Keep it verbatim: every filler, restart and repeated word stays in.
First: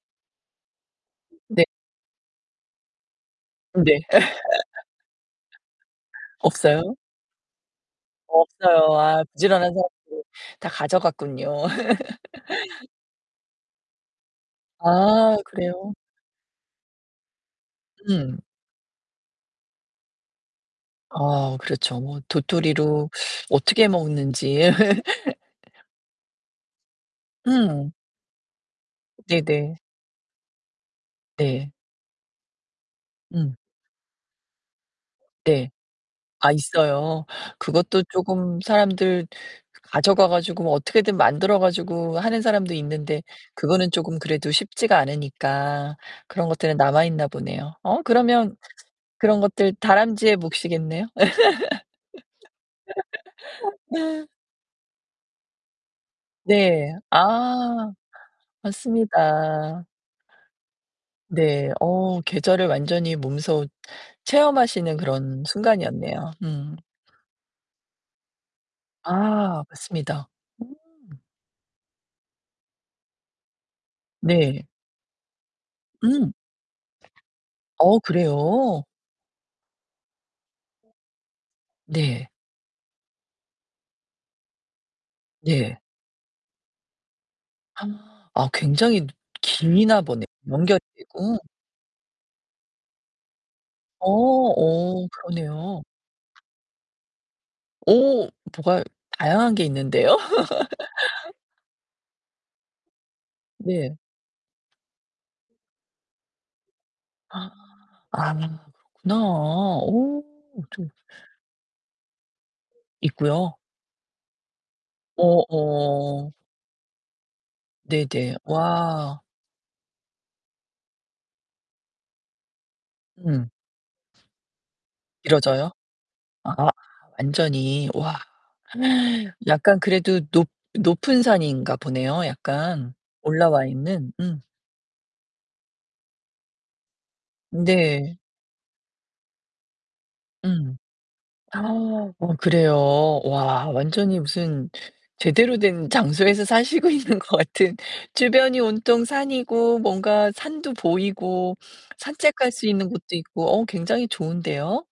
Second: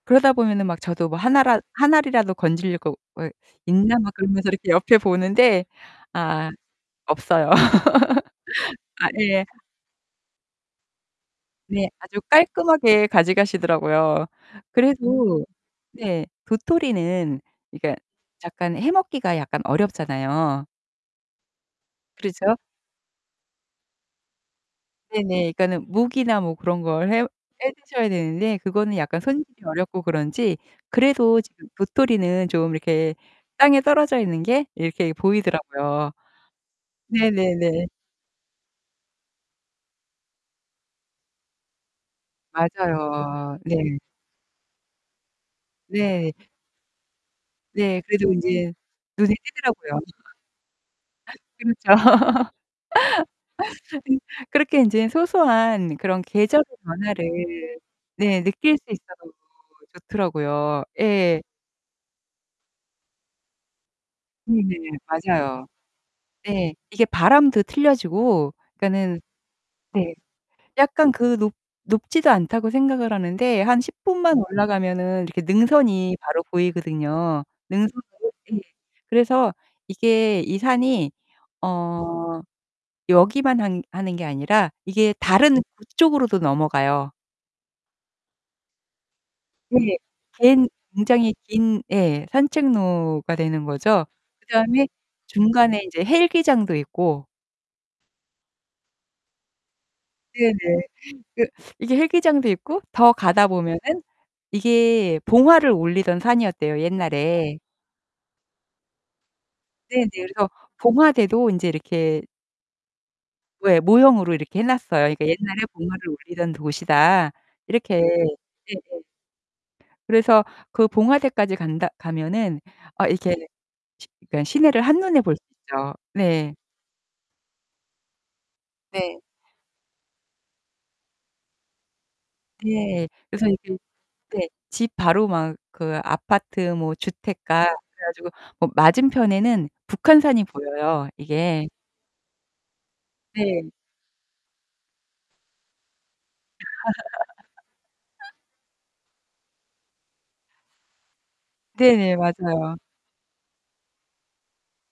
그러다 보면은 막 저도 뭐 하나라 네. 한 알이라도 건질 거 왜 음 있나? 네. 막 그러면서 이렇게 옆에 보는데 아 없어요? 없어요. 없어요. 아 아 예. 부지런한 사람들 다 가져갔군요. 네. 아주 깔끔하게 가져가시더라고요. 아 그래도 그래요? 네 도토리는 그니까 음. 약간 해 먹기가 약간 어렵잖아요. 아 그렇죠. 뭐 그렇죠. 도토리로 어떻게 먹는지. 네네. 그니까는 묵이나 뭐 그런 걸 해 음. 해드셔야 되는데 그거는 약간 손질이 네네. 어렵고 그런지 그래도 지금 네. 도토리는 좀 이렇게 음. 땅에 떨어져 있는 게 이렇게 네. 보이더라고요. 아 있어요? 네네네. 그것도 쪼금 사람들 가져가 가지고 뭐 어떻게든 만들어 가지고 하는 사람도 있는데 맞아요. 그거는 네. 쪼금 그래도 쉽지가 않으니까 네. 그런 것들은 남아 있나 보네요. 어 네. 그래도 그러면 인제 눈에 그런 것들 띄더라고요. 다람쥐의 몫이겠네요? 그렇죠. 그렇게 인제 소소한 그런 계절의 네. 변화를 아. 네 느낄 수 있어 갖고 맞습니다. 좋더라고요. 예. 네. 어. 계절을 완전히 몸소 체험하시는 네네. 그런 맞아요. 순간이었네요. 네. 음. 이게 바람도 틀려지고 그니까는 아. 네 맞습니다. 음. 약간 그 높 높지도 않다고 생각을 하는데 한 십 분만 네. 올라가면은 이렇게 능선이 응. 바로 보이거든요, 능선 어 끝이. 그래요? 그래서 이게 이 산이 네. 어 여기만 한 하는 게 아니라 이게 다른 네. 북쪽으로도 넘어가요. 굉장히 누 네. 기나 보네. 갠 연결 굉장히 되고. 긴 예 산책로가 되는 거죠. 어 그다음에 어. 그러네요. 중간에 이제 헬기장도 있고. 오. 뭐가 다양한 게 있는데요. 네네. 그 이게 헬기장도 있고 더 가다 보면은 네. 이게 봉화를 올리던 산이었대요, 아. 옛날에. 아. 그렇구나. 네네. 오. 그래서 어쩜 봉화대도 인제 이렇게 있고요? 왜 모형으로 이렇게 해놨어요. 그니까 어 '옛날에 봉화를 어. 올리던 곳이다.' 이렇게. 네네. 네네. 와. 그래서 그 봉화대까지 간다 가면은 아 이렇게 음. 시 그니까 시내를 한눈에 볼 수 길어져요? 있죠. 네. 아. 완전히 와. 네. 약간 그래도 높 높은 산인가 보네요 약간 네. 그래서 올라와 이제 있는. 음. 네 집 바로 막 그 아파트 뭐 주택가 그래 네. 가지고 뭐 맞은편에는 음. 북한산이 보여요, 이게. 어 그래요? 와 네. 완전히 무슨 제대로 된 장소에서 사시고 있는 것 같은. 주변이 온통 산이고, 뭔가 산도 보이고, 네네. 산책할 수 맞아요. 있는 곳도 있고, 어 굉장히 좋은데요?